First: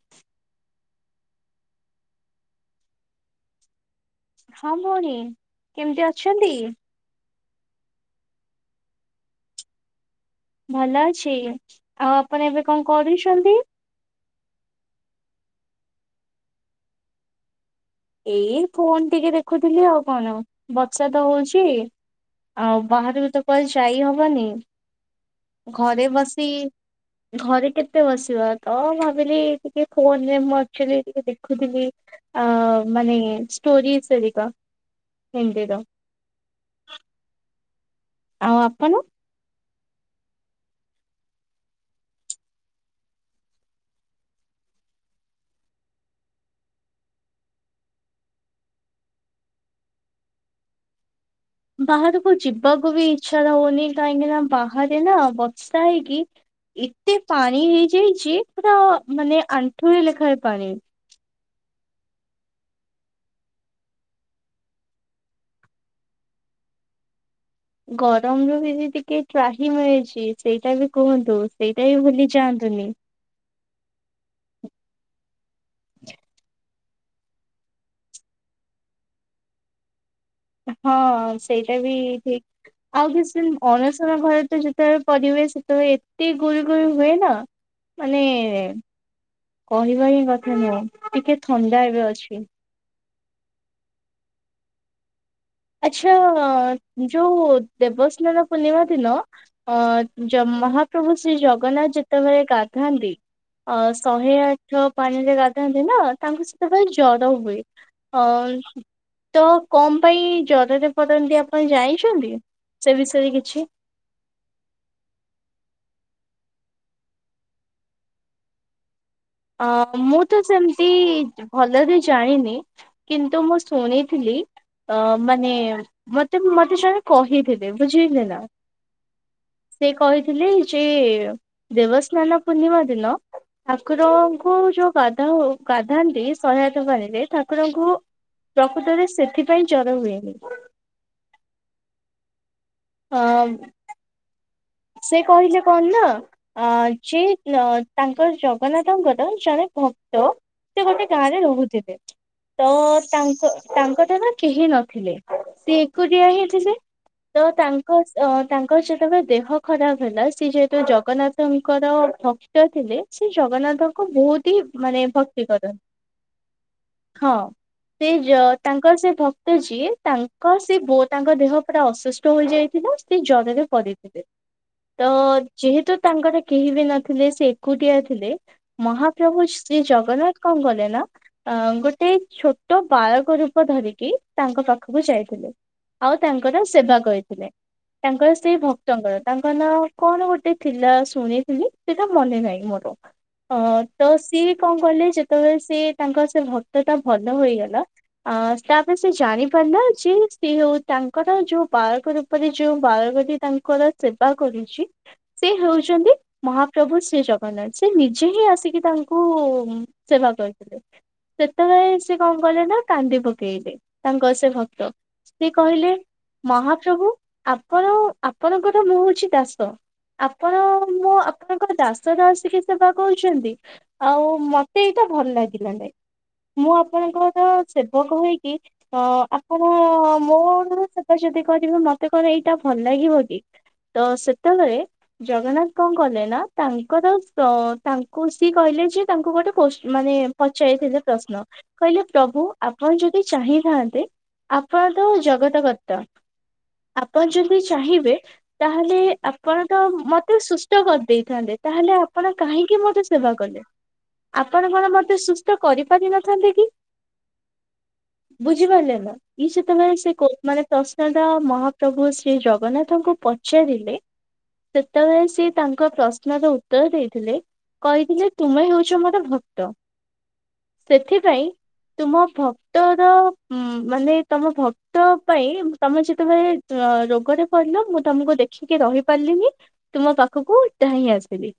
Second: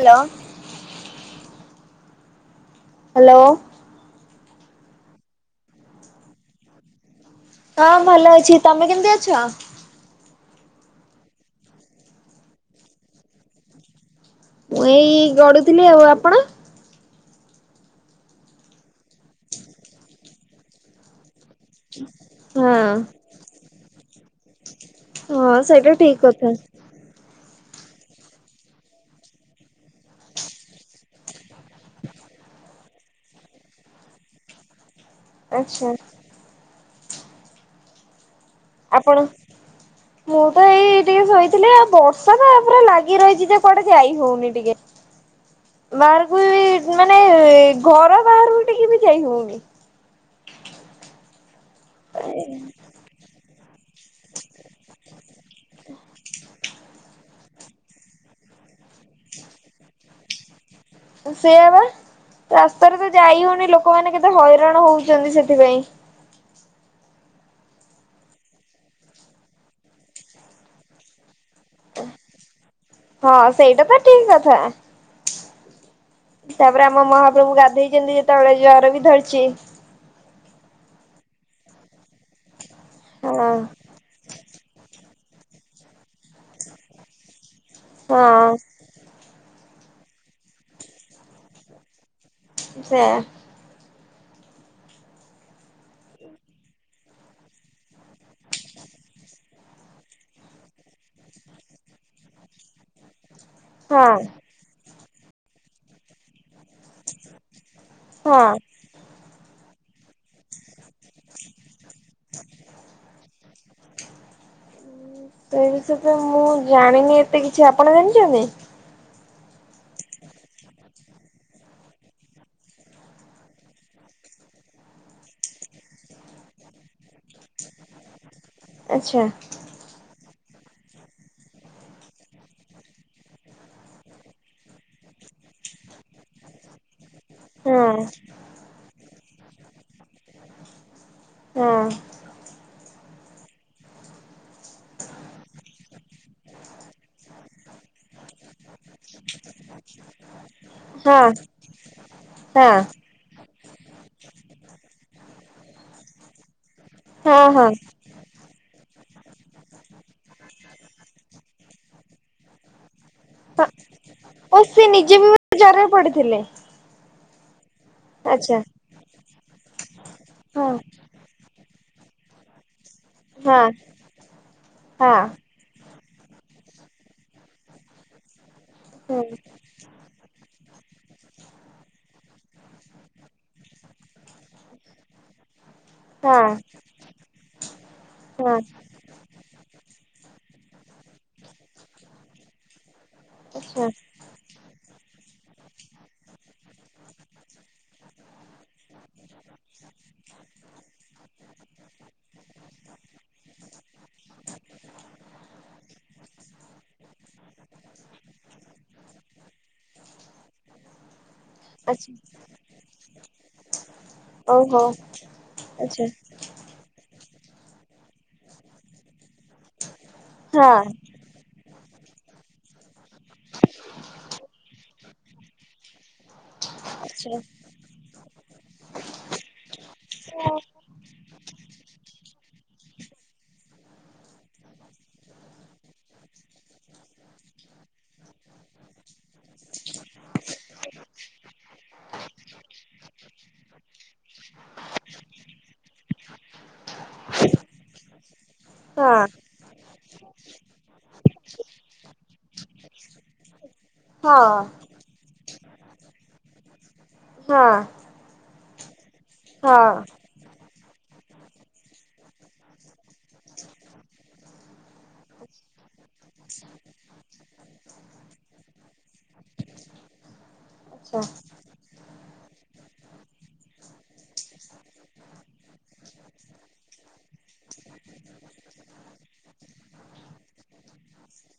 Hello. Hello. ହଁ ଭଉଣୀ କେମିତି ଅଛନ୍ତି? ହଁ ଭଲ ଅଛି ତମେ କେମିତି ଅଛ? ଭଲ ଅଛି ଆଉ ଆପଣ ଏବେ କଣ କରୁଛନ୍ତି? ମୁଁ ଏଇ ଗଡୁଥିଲି ।ଆଉ ଆପଣ? ଏଇ ଫୋନ ଟିକେ ଦେଖୁଥିଲି ଆଉ କଣ ବଚା ତ ହଉଛି। କି ହଁ। ଆଉ ବାହାରକୁ ତ କୁଆଡ଼େ ଯାଇ ହବନି। ହଁ ସେଇଟା ଘରେ ଠିକ ବସି କଥା। ଘରେ କେତେ ବସିବ ତ ଭାବିଲି ଟିକେ ଫୋନରେ ମୁଁ ଆକ୍ଚୁଲି ଟିକେ ଦେଖୁଥିଲି ଆ ମାନେ ଷ୍ଟୋରି ସେରିକ ହିନ୍ଦୀର। ଆଚ୍ଛା ଆପଣ? ମୁଁ ତ ଏଇ ଟିକେ ଶୋଇଥିଲି ଆଉ ବର୍ଷା ତା ପୁରା ଲାଗି ରହିଚି ଯେ କୁଆଡେ ଯାଇ ହଉନି ଟିକେ। ବାହାରକୁ ଏଇ ମାନେ ଘର ବାହାରକୁ ଟିକେ ବି ଯାଇ ହଉନି। ବାହାରକୁ ଯିବାକୁ ବି ଇଚ୍ଛା ଲାଗୁନି କାହିଁକି ନା ବାହାରେ ନା ବର୍ଷା ହେଇକି ଏତେ ପାଣି ହେଇଯାଇଛି ପୁରା ମାନେ ଆଣ୍ଠୁଏ ଲେଖାଏ ପାଣି। ସେୟା ପା। ରାସ୍ତାରେ ତ ଯାଇ ହଉନି ଲୋକମାନେ କେତେ ହଇରାଣ ହଉଛନ୍ତି ସେଥିପାଇଁ। ଗରମ ରୁ ବି ଦିଦି ଟିକେ ତ୍ରାହି ମିଳିଛି ସେଇଟା ବି କୁହନ୍ତୁ ସେଇଟା ବି ଭୁଲି ଯାଆନ୍ତୁନି। ହଁ ସେଇଟା ତ ଠିକ କଥା। ତାପରେ ଆମ ମହାପ୍ରଭୁ ଗାଧେଇଚନ୍ତି ଯେତେବେଳେ ଜର ବି ଧରିଚି। ହଁ ସେଇଟା ବି ଠିକ ଆଉ କିଛି ଦିନ ହଁ। ଅନୁସନ ଘରେ ତ ଯେତେବେଳେ ପରିବେଶ ତ ଏତେ ଗୁଳି ଗୁଳି ହୁଏ ନା ମାନେ ହଁ କହିବା ହିଁ କଥା ନୁହଁ ଟିକେ ଥଣ୍ଡା ଏବେ ଅଛି। ସେୟା। ଆଚ୍ଛା ଯୋଉ ଦେବସ୍ନାନ ପୂର୍ଣ୍ଣିମା ଦିନ ଅ ଜମା ମହାପ୍ରଭୁ ଶ୍ରୀ ଜଗନ୍ନାଥ ଯେତେବେଳେ ଗାଧାନ୍ତି ଅ ହଁ ଶହେ ଆଠ ପାଣିରେ ଗାଧାନ୍ତି ନା ତାଙ୍କୁ ସେତେବେଳେ ଜର ହୁଏ। ଅ ହଁ। ତ କଣ ପାଇଁ ଜରରେ [unintelligible] ପାଇଁ ଯାଇଛନ୍ତି ସେ ବିଷୟରେ କିଛି ସେ ବିଷୟରେ ମୁଁ ଜାଣିନି ଏତେ କିଛି। ଆପଣ ଜାଣିଚନ୍ତି? ଅ ମୁଁ ତ ସେମିତି ଭଲରେ ଜାଣିନି କିନ୍ତୁ ମୁଁ ଶୁଣିଥିଲି ଅ ମାନେ ମତେ ମତେ ଜଣେ କହିଥିଲେ ବୁଝିିଲେ ନା। ଆଚ୍ଛା। ଥିଲେ ଯେ ଦେବସ୍ନାନ ପୂର୍ଣ୍ଣିମା ଦିନ ତା ଠାକୁରଙ୍କୁ ଯୋଉ ଗାଧା ହୁ ଗାଧାନ୍ତି ଶହେଆଠ ପାଣିରେ ହଁ ଠାକୁରଙ୍କୁ ପ୍ରକୃତରେ ସେଥିପାଇଁ ଜର ହୁଏନି। ହଁ। ହଁ। ସେ କହିଲେ କଣ ନା ଯେ ତାଙ୍କର ଜ ଜଗନ୍ନାଥଙ୍କର ଜଣେ ଭକ୍ତ ସେ ଗୋଟେ ହଁ ଗାଁରେ ରହୁଥିଲେ। ତ ହଁ ତାଙ୍କ ତାଙ୍କର ନା କେହି ନଥିଲେ। ସେ ଏକୁଟିଆ ହେଇଛି ଯେ। ହଁ ତ ହଁ ତାଙ୍କ ଅ ତାଙ୍କର ଯେତେବେଳେ ଦେହ ଖରାପ ହେଲା ସିଏ ଯେହେତୁ ଜଗନ୍ନାଥଙ୍କର ଭକ୍ତ ଥିଲେ ସେ ହଁ ଜଗନ୍ନାଥଙ୍କ ବହୁତ ଓ ହିଁ ସେ ମାନେ ନିଜେ ବି ଭକ୍ତି କର ଜ୍ୱରରେ ପଡିଥିଲେ ହଁ ସେ ଯ ଆଚ୍ଛା ତାଙ୍କର ସେ ଭକ୍ତ ଯିଏ ତାଙ୍କ ହଁ। ସେ ବୋ ତାଙ୍କ ଦେହ ପୁରା ଅସୁସ୍ଥ ହୋଇଯାଇଥିଲା। ସେ ଜରରେ ହଁ ପଡ଼ିଥିଲେ। ତ ହଁ ଯେହେ ତାଙ୍କର କେହି ବି ନଥିଲେ ସେ ଏକୁଟିଆ ଥିଲେ ହୁଁ ମହାପ୍ରଭୁ ଶ୍ରୀ ଜଗନ୍ନାଥ କଣ ଗଲେ ନା ଅ ଗୋଟେ ଛୋଟ ବାଳକ ରୂପ ଧରିକି ତାଙ୍କ ପାଖକୁ ଯାଇଥିଲେ। ଆଉ ହଁ ତାଙ୍କର ସେବା କରିଥିଲେ। ତାଙ୍କର ହଁ ସେଇ ଭକ୍ତଙ୍କର। ତାଙ୍କ ନାଁ କଣ ଗୋଟେ ଥିଲା? ଶୁଣିଥିଲି ସେଟା ମନେ ନାହିଁ ମୋର। ଅ ଆଚ୍ଛା ତ ସିଏ କଣ କଲେ ଯେତେବେଳେ ସେ ତାଙ୍କର ସେ ଭକ୍ତ ଟା ଭଲ ହୋଇ। ଆଁ ସେ ତାପରେ ସେ ଜାଣିପାରିଲା ଯେ ସେ ହଉ ତାଙ୍କର ଯୋଉ ବାଳକ ରୂପରେ ଯୋଉ ବାଳକ ଟି ତାଙ୍କର ସେବା କରିଛି। ସେ ହେଉଛନ୍ତି ମହାପ୍ରଭୁ ଶ୍ରୀ ଜଗନ୍ନାଥ। ସେ ନିଜେ ହିଁ ଆସିକି ତାଙ୍କ ଙ୍କୁ ସେବା କରିଥିଲେ। ସେତେବେଳେ ଆଚ୍ଛା ସେ କଣ କଲେ ନା କାନ୍ଦି ପକେଇଲେ ତାଙ୍କର ସେ ଓହୋ ଭକ୍ତ। ସେ କହିଲେ ଆଚ୍ଛା ମହାପ୍ରଭୁ ଆପଣ ଆପଣଙ୍କର ମୁଁ ହଉଛି ଦାସ। ଆପଣ ହଁ ମୁଁ ଆପଣଙ୍କର ଦା ଈଶ୍ୱର ଆସିକି ସେବା କରୁଛନ୍ତି। ଆଉ ମତେ ଏଇଟା ଭଲ ଲାଗିଲାନି। ମୁଁ ଆଚ୍ଛା ଆପଣଙ୍କର ସେବକ ହେଇକି ଅ ଆପଣ ମୋ ହଁ ଦ୍ୱାରା ସେବା ଯଦି କରିବେ ମତେ କହେ ଏଇଟା ଭଲ ଲାଗିବ କି। ତ ସେତେବେଳେ ଜଗନ୍ନାଥ କଣ କଲେ ନା ତାଙ୍କର ତାଙ୍କୁ ସି କହିଲେ ଯେ ତାଙ୍କୁ ଗୋଟେ କୋ ମାନେ ପଚାରିଥିଲେ ପ୍ରଶ୍ନ କହିଲେ ପ୍ରଭୁ ଆପଣ ଯଦି ଚା ହିଁଥାନ୍ତେ ଆପଣ ତ ଜଗତ କର୍ତ୍ତା। ଆପଣ ଯଦି ଚାହିଁବେ ତାହେଲେ ଆପଣ ତ ମତେ ସୁସ୍ଥ କରିଦେଇଥାନ୍ତେ। ତାହେଲେ ଆପଣ କାହିଁକି ମତେ ସେବା କଲେ। ହଁ ଆପଣ କଣ ମତେ ସୁସ୍ଥ କରିପାରିନଥାନ୍ତି କି? ହଁ। ବୁଝିପାରିଲେ ନା। ଇ ହଁ ସେତେବେଳେ ସେ ମାନେ ପ୍ରଶ୍ନ ମହାପ୍ରଭୁ ଶ୍ରୀ ଜଗନ୍ନାଥଙ୍କୁ ପ ଚାରିଲେ ସେତେବେଳେ ସ ତାଙ୍କ ପ୍ର ପ୍ରଶ୍ନର ଉତ୍ତର ଦେଇଥିଲେ କହିଥିଲେ ତୁମେ ହେଉଛ ମୋର ଭକ୍ତ। ଆଚ୍ଛା ସେଥିପାଇଁ ତୁମ ଭ ଭକ୍ତର ମାନେ ତମ ଭକ୍ତ ପାଇଁ ତମେ ଯେତେବେଳେ ରୋଗରେ ପଡିଲ ମୁଁ ତମକୁ ଦେଖିକି ରହି ପାରିଲିନି। ତୁମ ପାଖକୁ ଧାଇଁ ଆସିଲି।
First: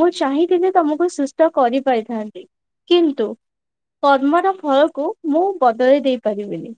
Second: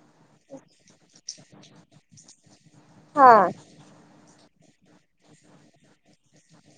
ମୁଁ ଚାହିଁଥିଲେ ତମକୁ ସୁସ୍ଥ କରିପାରିଥାନ୍ତି। କିନ୍ତୁ ହଁ କର୍ମର ଫଳକୁ ମୁଁ ବଦଳାଇ ଦେଇ ପାରିବିନି।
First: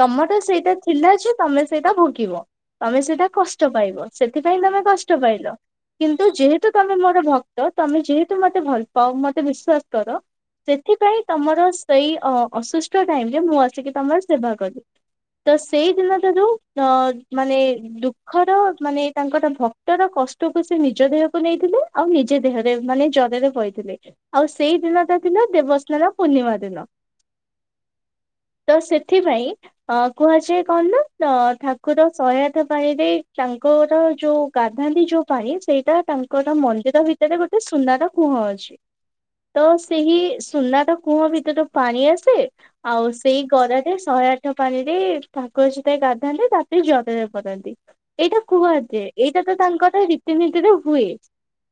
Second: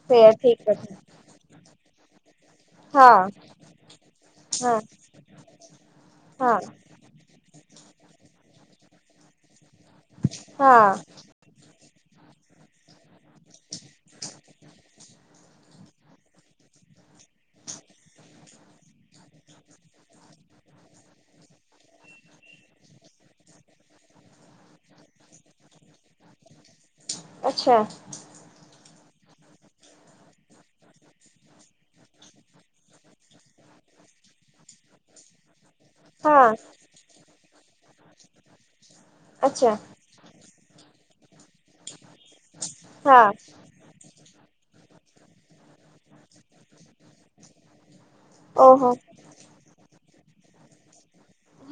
ତମ ସେଇଆ ଟା ଠିକ ସେଇଟା କଥା ଥିଲା ଯେ ତମେ ସେଇଟା ଭୋଗିବ । ତମେ ସେଟା ହଁ କଷ୍ଟ ପାଇବ ସେଥିପାଇଁ ହଁ ତମେ କଷ୍ଟ ପାଇଲ କିନ୍ତୁ ହଁ ଯେହେତୁ ତମେ ମୋର ଭକ୍ ତ ତମେ ଯେହେତୁ ମତେ ଭଲ ପାଅ ମତେ ବିଶ୍ଵାସ କର ହଁ ସେଥିପାଇଁ ତମର । ସେଇ ଅ ଅସୁସ୍ଥ ଟାଇମ ରେ ମୁଁ ଆସିକି ତମର ସେବା କଲି । ତ ସେଇଦିନ ତ ଯୋଉ ଅ । ମାନେ ଦୁଃଖର ମାନେ ତାଙ୍କର ଭକ୍ତର କଷ୍ଟକୁ ସେ ନିଜ ଦେହକୁ ନେଇଥିଲେ ଆଉ ନିଜ । ଦେହରେ ମାନେ ଜରରେ ପଡିଥିଲେ ଆଉ ସେଇ ଦିନଟା ଥିଲା ଦେବ । ସାନ ପୂର୍ଣ୍ଣିମା ଦିନ ଆଚ୍ଛା ତ ସେ । ଏଥିପାଇଁ ଅ କୁହାଯାଏ କଣ ନା ଠାକୁର । ସହେ ଆଠ ପାଣି ରେ ତାଙ୍କର ଯୋଉ ଗାଧାନ୍ତି ଯୋଉ ପାଣି । ସେଇଟା ହଁ ତାଙ୍କର ମନ୍ଦିର ଭିତରେ ଗୋଟେ ସୁନାର କୁହ ଅଛି। ତ ଆଚ୍ଛା ସେହି ସୁନାର କୂହ ଭିତରେ ପାଣି ଆସେ ଆଉ ହଁ ସେଇ ଗରାରେ ଶ ଶହେ ଆଠ ପାଣି ରେ । ଠାକୁର ସେଇଟାରେ ଗାଧାନ୍ତି ତାପରେ ଜର ରେ ପରନ୍ତି ଏଇଟା ଓହୋ କୁହାଯାଏ ଏଇଟା ତ ତାଙ୍କର। ତିନିଦିନ ହୁଏ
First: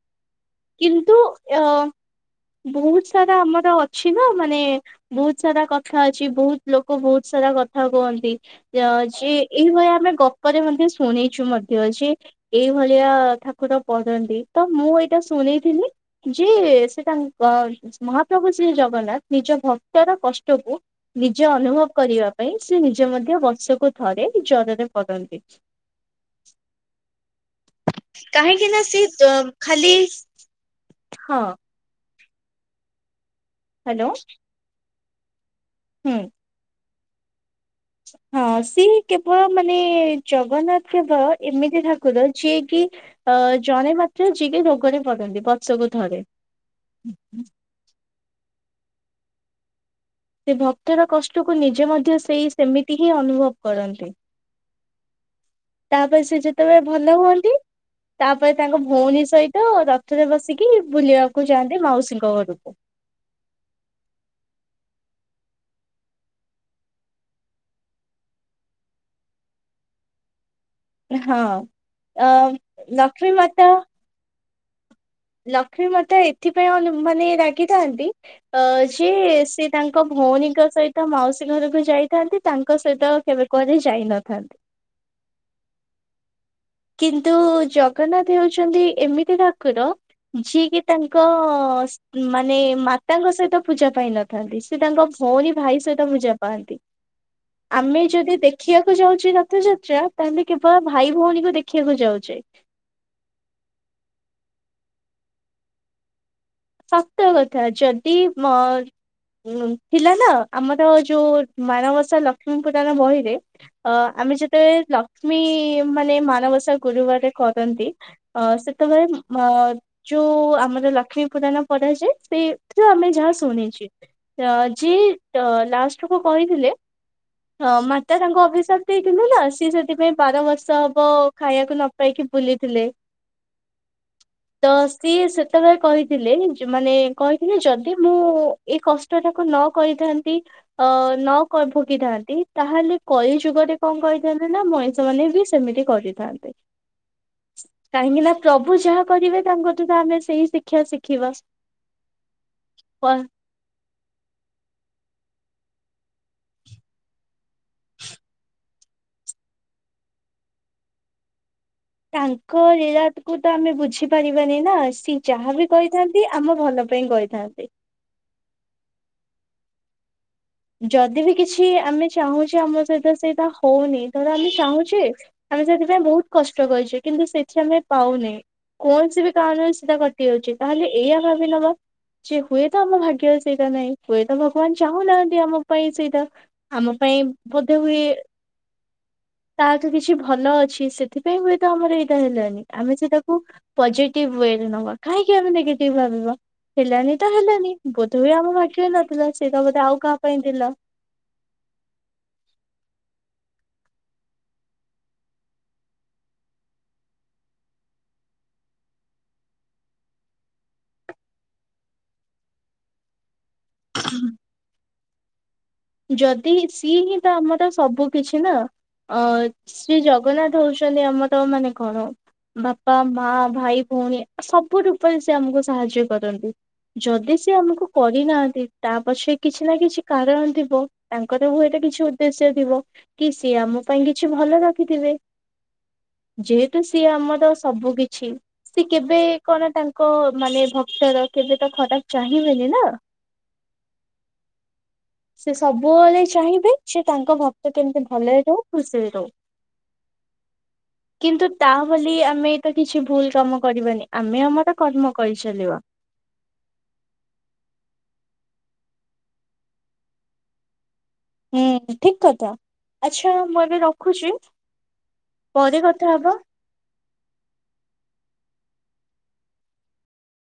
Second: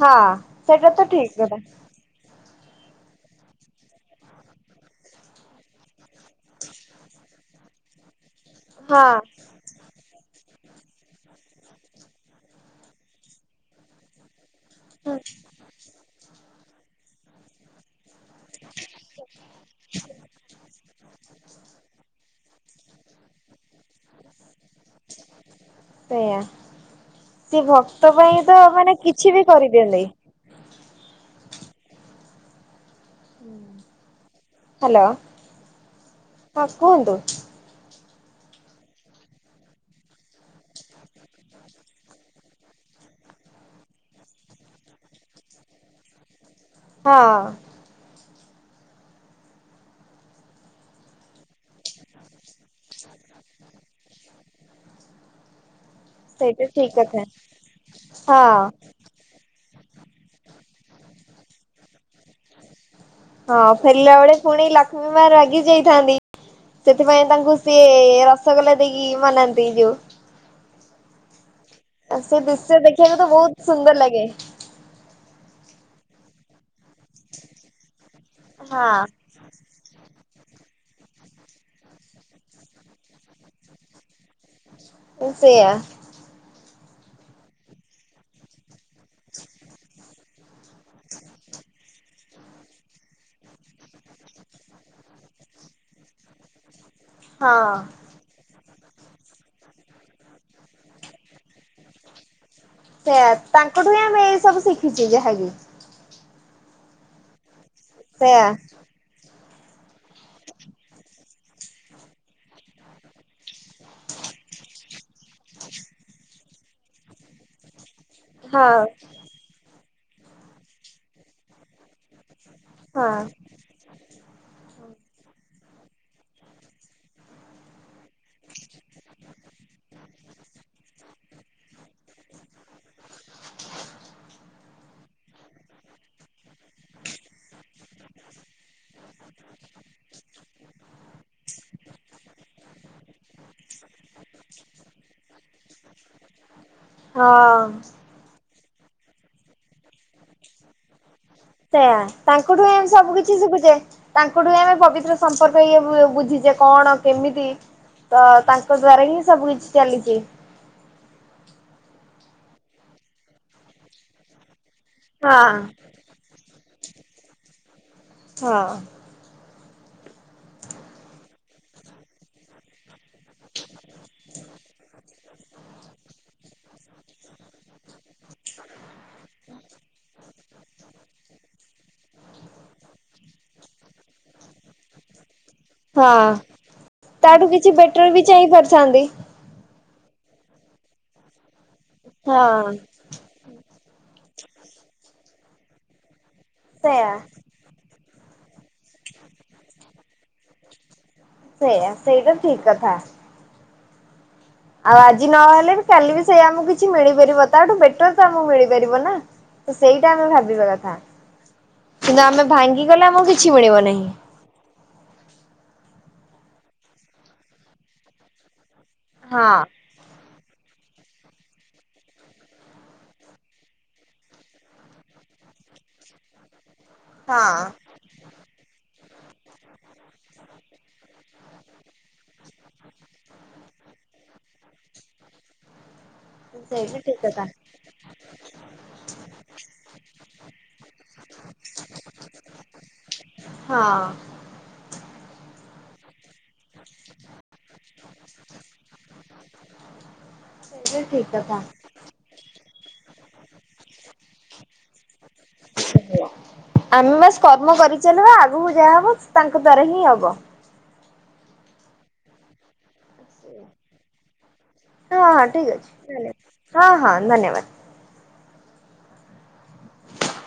ହଁ ସେଇଟା ତ କିନ୍ତୁ ଠିକ କଥା। ଅ। ବହୁତ ସାରା ଆମର ଅଛି ନା ମାନେ ବହୁତ ସାରା କଥା ଅଛି ବହୁତ ଲୋକ ବହୁତ ସାରା। ତ କଥା କୁହନ୍ତି ଯେ ହଁ ଆଜି। ଏଇଭଳିଆ ଆମେ ଗପରେ ମଧ୍ୟ ଶୁଣିଛୁ ମଧ୍ୟ ଯେ ଏଇଭଳିଆ ଠାକୁର ପଢନ୍ତି। ତ ମୁଁ ହୁଁ ଏଇଟା ଶୁଣିଥିଲି ଯେ ସେଟା‌ କ । ମହାପ୍ରଭୁ ଶ୍ରୀ ଜଗନ୍ନାଥ ନିଜ ଭକ୍ତର କଷ୍ଟକୁ ନିଜେ ଅନୁଭବ କରିବା ପାଇଁ। ସେ ନିଜେ ମଧ୍ୟ ବର୍ଷ କୁ। ଯର‌ରେ ପଦନ୍ତିି‌। ସେଇଆ ସେ ଭକ୍ତ ପାଇଁ ତ କାହିଁକି ନା ମାନେ ସେ ଜ କିଛି ବି ଖାଲି କରିଦିଅନ୍ତି। ହଁ। ହାଲୋ। ହାଲୋ । ହୁଁ । କୁହନ୍ତୁ । ହଁ ସିଏ କେବଳ ମାନେ ଜଗନ୍ନାଥ କେବଳ ଏମିତି ଠାକୁର ଯିଏ କି। ଅ ଜଣେ ମାତ୍ର ଯିଏ କି ରୋଗରେ ପଡ଼ନ୍ତି ବର୍ଷ କୁ ଥରେ। ହଁ । ସେ ଭକ୍ତର କଷ୍ଟକୁ ନିଜେ ମଧ୍ୟ ସେଇ ସେମିତି ହିଁ ଅନୁଭବ କରନ୍ତି। ତାପରେ ସେ ସେଇଟା ଯେତେବେଳେ ଠିକ ଭଲ କଥା ହୁଅନ୍ତି ତାପରେ ହଁ ତାଙ୍କ ଭଉଣୀ ସହି ରଥରେ ବସିକି ବୁଲିବାକୁ ଯାଆନ୍ତି ମାଉସୀଙ୍କ ଘରକୁ। ହଁ ଫେରିଲା ବେଳେ ପୁଣି ଲକ୍ଷ୍ମୀ ମା ରାଗି ଯାଇଥାନ୍ତି। ସେଥିପାଇଁ ତାଙ୍କୁ ସିଏ ରସଗୋଲା ଦେଇକି ମନାନ୍ତି ଯୋଉ। ହଁ । ସେ ଦୃଶ୍ୟ ଅ ଦେଖିବାକୁ ତ ଲକ୍ଷ୍ମୀ ବହୁତ ମାତା ସୁନ୍ଦର ଲାଗେ ଲକ୍ଷ୍ମୀ ମା ତା ଏଥିପାଇଁ ମାନେ ରାଗିଥାନ୍ତି ଅ ଯେ ସେ ତାଙ୍କ। ଭଉଣୀଙ୍କ ସହିତ ମାଉସୀ ଘରକୁ ଯାଇଥାନ୍ତି ତାଙ୍କ ସହିତ କେବେ କୁଆଡ଼େ ଯାଇନଥାନ୍ତି। ସେୟା । କିନ୍ତୁ ଜଗନ୍ନାଥ ହଉଛନ୍ତି ଏମିତି ଠାକୁର। ଯିଏ କି ତାଙ୍କ ସ ମାନେ ମାତାଙ୍କ ସହିତ। ପୂଜା ପାଇ ନଥାନ୍ତି ସେ ତାଙ୍କ ଭଉଣୀ ଭାଇ ସହିତ ପୂଜା ପାଆନ୍ତି। ହଁ। ଆମେ ଯଦି ଦେଖିବାକୁ ଯାଉଛେ ରଥଯାତ୍ରା ତାହେଲେ କେବଳ ଭାଇ ଭଉଣୀକୁ ଦେଖ। ତାଙ୍କଠୁ ହିଁ ଆମେ ଏଇ ସବୁ ଶିଖିଛେ ଯାହାବି। ସତ କଥା ଯଦି ସେଇଆ ମୋର‌। ଉଁ ଥିଲା ନା ଆମର ଯୋଉ ମାଣ ବସା ଲକ୍ଷ୍ମୀ ପୁରାଣ ବହିରେ ଅ ଆମେ ଯ ଯେତେବେଳେ ଲକ୍ଷ୍ମୀ ମାନେ ମାଣବସା ଗୁରୁବାର କରନ୍ତି। ଅ ହଁ ସେତେବେଳେ ଅଁ ଯୋଉ ଆମର ଲକ୍ଷ୍ମୀ ପୁରାଣ ପଡାଯାଏ ସେ । ଥିରୁ ଆମେ ହଁ ଯାହା ଶୁଣିଚେ ଯିଏ ଲାଷ୍ଟ କୁ କହିଥିଲେ । ହଁ ମାତା ତାଙ୍କୁ ଅଭିିଶାପ ଦେଇକିଗଲା। ସିଏ ସେଥିପାଇଁ ବାର ବର୍ଷ ହବ ଖାଇବାକୁ ନ ପାଇକି ବୁଲିଥିଲେ। ତ ସିଏ ସେତେବେଳେ କହି ଥିଲେ ମାନେ କହିଥିଲେ ଯଦି ମୁଁ ଏଇ କଷ୍ଟଟାକୁ ନ କରିଥାନ୍ତି ଅ ନ ଭୋଗିଥାନ୍ତି ତାହେଲେ କଳି ଯୁଗରେ କଣ କହିଥାନ୍ତେ ନା ମଣିଷ ମାନେ ବି ସେମିତି କରିଥାନ୍ତେ। କାହିଁକି ହଁ। ନା ପ୍ରଭୁ ଯାହା କରିବେ ତାଙ୍କଠୁ ତ ଆମେ ସେଇ ଶିକ୍ଷା ଶି ସେଇୟା ତାଙ୍କଠୁ ଆମେ ସବୁ କ- କିଛି ଶିଖୁଚେ। ତାଙ୍କଠୁ ଆମେ ପବିତ୍ର ସମ୍ପର୍କ ଇଏ ବୁଝିଚେ କଣ କେମିତି। ତ ତାଙ୍କ ଦ୍ଵାରା ହିଁ ସବୁ କିଛି ଚାଲିଚି। ତାଙ୍କ ଲୀଳା କୁ ତ ଆମେ ବୁଝିପାରିବାନି ନା। ସେ ହଁ ଯାହା ବିି କରିଥାନ୍ତି ଆମ ଭଲ ପାଇଁ କରିଥାନ୍ତି। ହଁ। ଯଦି ବି କିଛି ଆମେ ଚାହୁଁଚେ ଆମ ସହିତ ସେଇଟା ହଉନି। ଧର ଆମେ ଚାହୁଁଚେ ଆମେ ସେଥିପାଇଁ ବହୁତ କଷ୍ଟ କରିଚେ। କିନ୍ତୁ ସେ କିଛି ଆମେ ପାଉନେ। କୌଣସି ବି କାରଣରେ ସେଟା କଟି ଯାଉଛି। ତାହେଲେ ଏଇଆ ଭାବି ନବା ଯେ ହୁଏତ ଆମ ଭାଗ୍ୟର ସେଇଟା ନାହିଁ। ହୁଏତ ଭଗବାନ ଚାହୁଁନାହାନ୍ତି। ଆମ ପାଇଁ ସେଇଟା ହଁ ଆମ ପାଇଁ ତାଠୁ କିଛି ବୋଧେ ହୁଏ ବେଟର ବି ଚାହିଁ ପାରିଥାନ୍ତି ତା କିଛି ଭଲ ଅଛି ସେଥିପାଇଁ ହୁଏତ ଆମର ଏଇଟା ହେଲାନି। ହଁ ଆମେ ସେଟାକୁ ପଜେ ଟିଭ ୱେ ରେ ନେବା। କାହିଁକି ଆମେ ନେଗଟିଭ୍ ଭାବିବା। ସେୟା। ହେଲାନି ତ ହେଲାନି। ଗୋଟି [unintelligible] ଆମ ଭାଗ୍ୟ ରେ ନଥିଲା। ସେଟା ବୋଧେ ଆଉ କା ସେଇୟା, ସେଇଟା ଠିକ କଥା। ଆଉ ଆଜି ନହେଲେ ବି କାଲି ବି ସେଇ ଆମକୁ କିଛି ମିଳିପାରିବ ତାଠୁ ବେଟର ତ ଆମକୁ ମିଳିପାରିବ ନା। ତ ସେଇଟା ଆମେ ଭାବିବା କଥା। କିନ୍ତୁ ଆମେ ଭାଙ୍ଗିଗଲେ ଆମକୁ କି କିଛି ମିଳିବ ନାହିଁ। ଯଦି ସିଏ ହିଁ ତ ଆମର ସବୁ କିଛି ନା। ଅ ହଁ ଶ୍ରୀ ଜଗ ଜଗନ୍ନାଥ ହଉଛନ୍ତି ଆମର ତ ମାନେ କଣ ବାପା, ମା, ଭାଇ, ଭଉଣୀ ସବୁ ରୂପରେ ସେ ଆମକୁ ସାହାଯ୍ୟ କରନ୍ତି। ଯଦି ସେ ହଁ। ଆମକୁ କରିନାହାନ୍ତି ତା ପଛରେ କିଛି ନା କିଛି କାରଣ ଥି ତାଙ୍କର ହୁଏ ଏଟା କିଛି ଉଦ୍ଦେଶ୍ୟ ଥିବ କି ସିଏ ଆମ ପାଇଁ କିଛି ଭଲ ରଖିଥିବେ। ଯେହେତୁ ସେଇ ବି ସିଏ ଠିକ କଥା ଆମର ସବୁ କିଛି। ସେ କେବେ କଣ ତାଙ୍କ ମାନେ ଭକ୍ତର କେବେ ତ ଖରାପ ଚାହିଁବେନି ନା। ହଁ। ସେ ସବୁବେଳେ ଚାହିଁବେ ସେ ତାଙ୍କ ଭକ୍ତ କେମିତି ଭଲରେ ରହୁ। ଖୁସିରେ ରହୁ। [unintelligible] କିନ୍ତୁ ତା ବୋଲି ଆମେ ତ କିଛି ଭୁଲ କାମ କରିବାନି। ଆମେ ଆମର କର୍ମ କରିଚାଲିବା। [inaudible] ଆମେ ବାସ୍ କର୍ମ କରିଚାଲିବା ଆଗକୁ ଯାହା ହବ ତାଙ୍କ ଦ୍ଵାରା ହିଁ ହବ। ହୁଁ ଠିକ କଥା। ଆଚ୍ଛା ମୁଁ ଏବେ ରଖୁଛି। ହଁ ହଁ ଠିକ ପରେ ଅଛି କଥା ହବା। ଧନ୍ୟବାଦ ହଁ ହଁ ଧନ୍ୟବାଦ।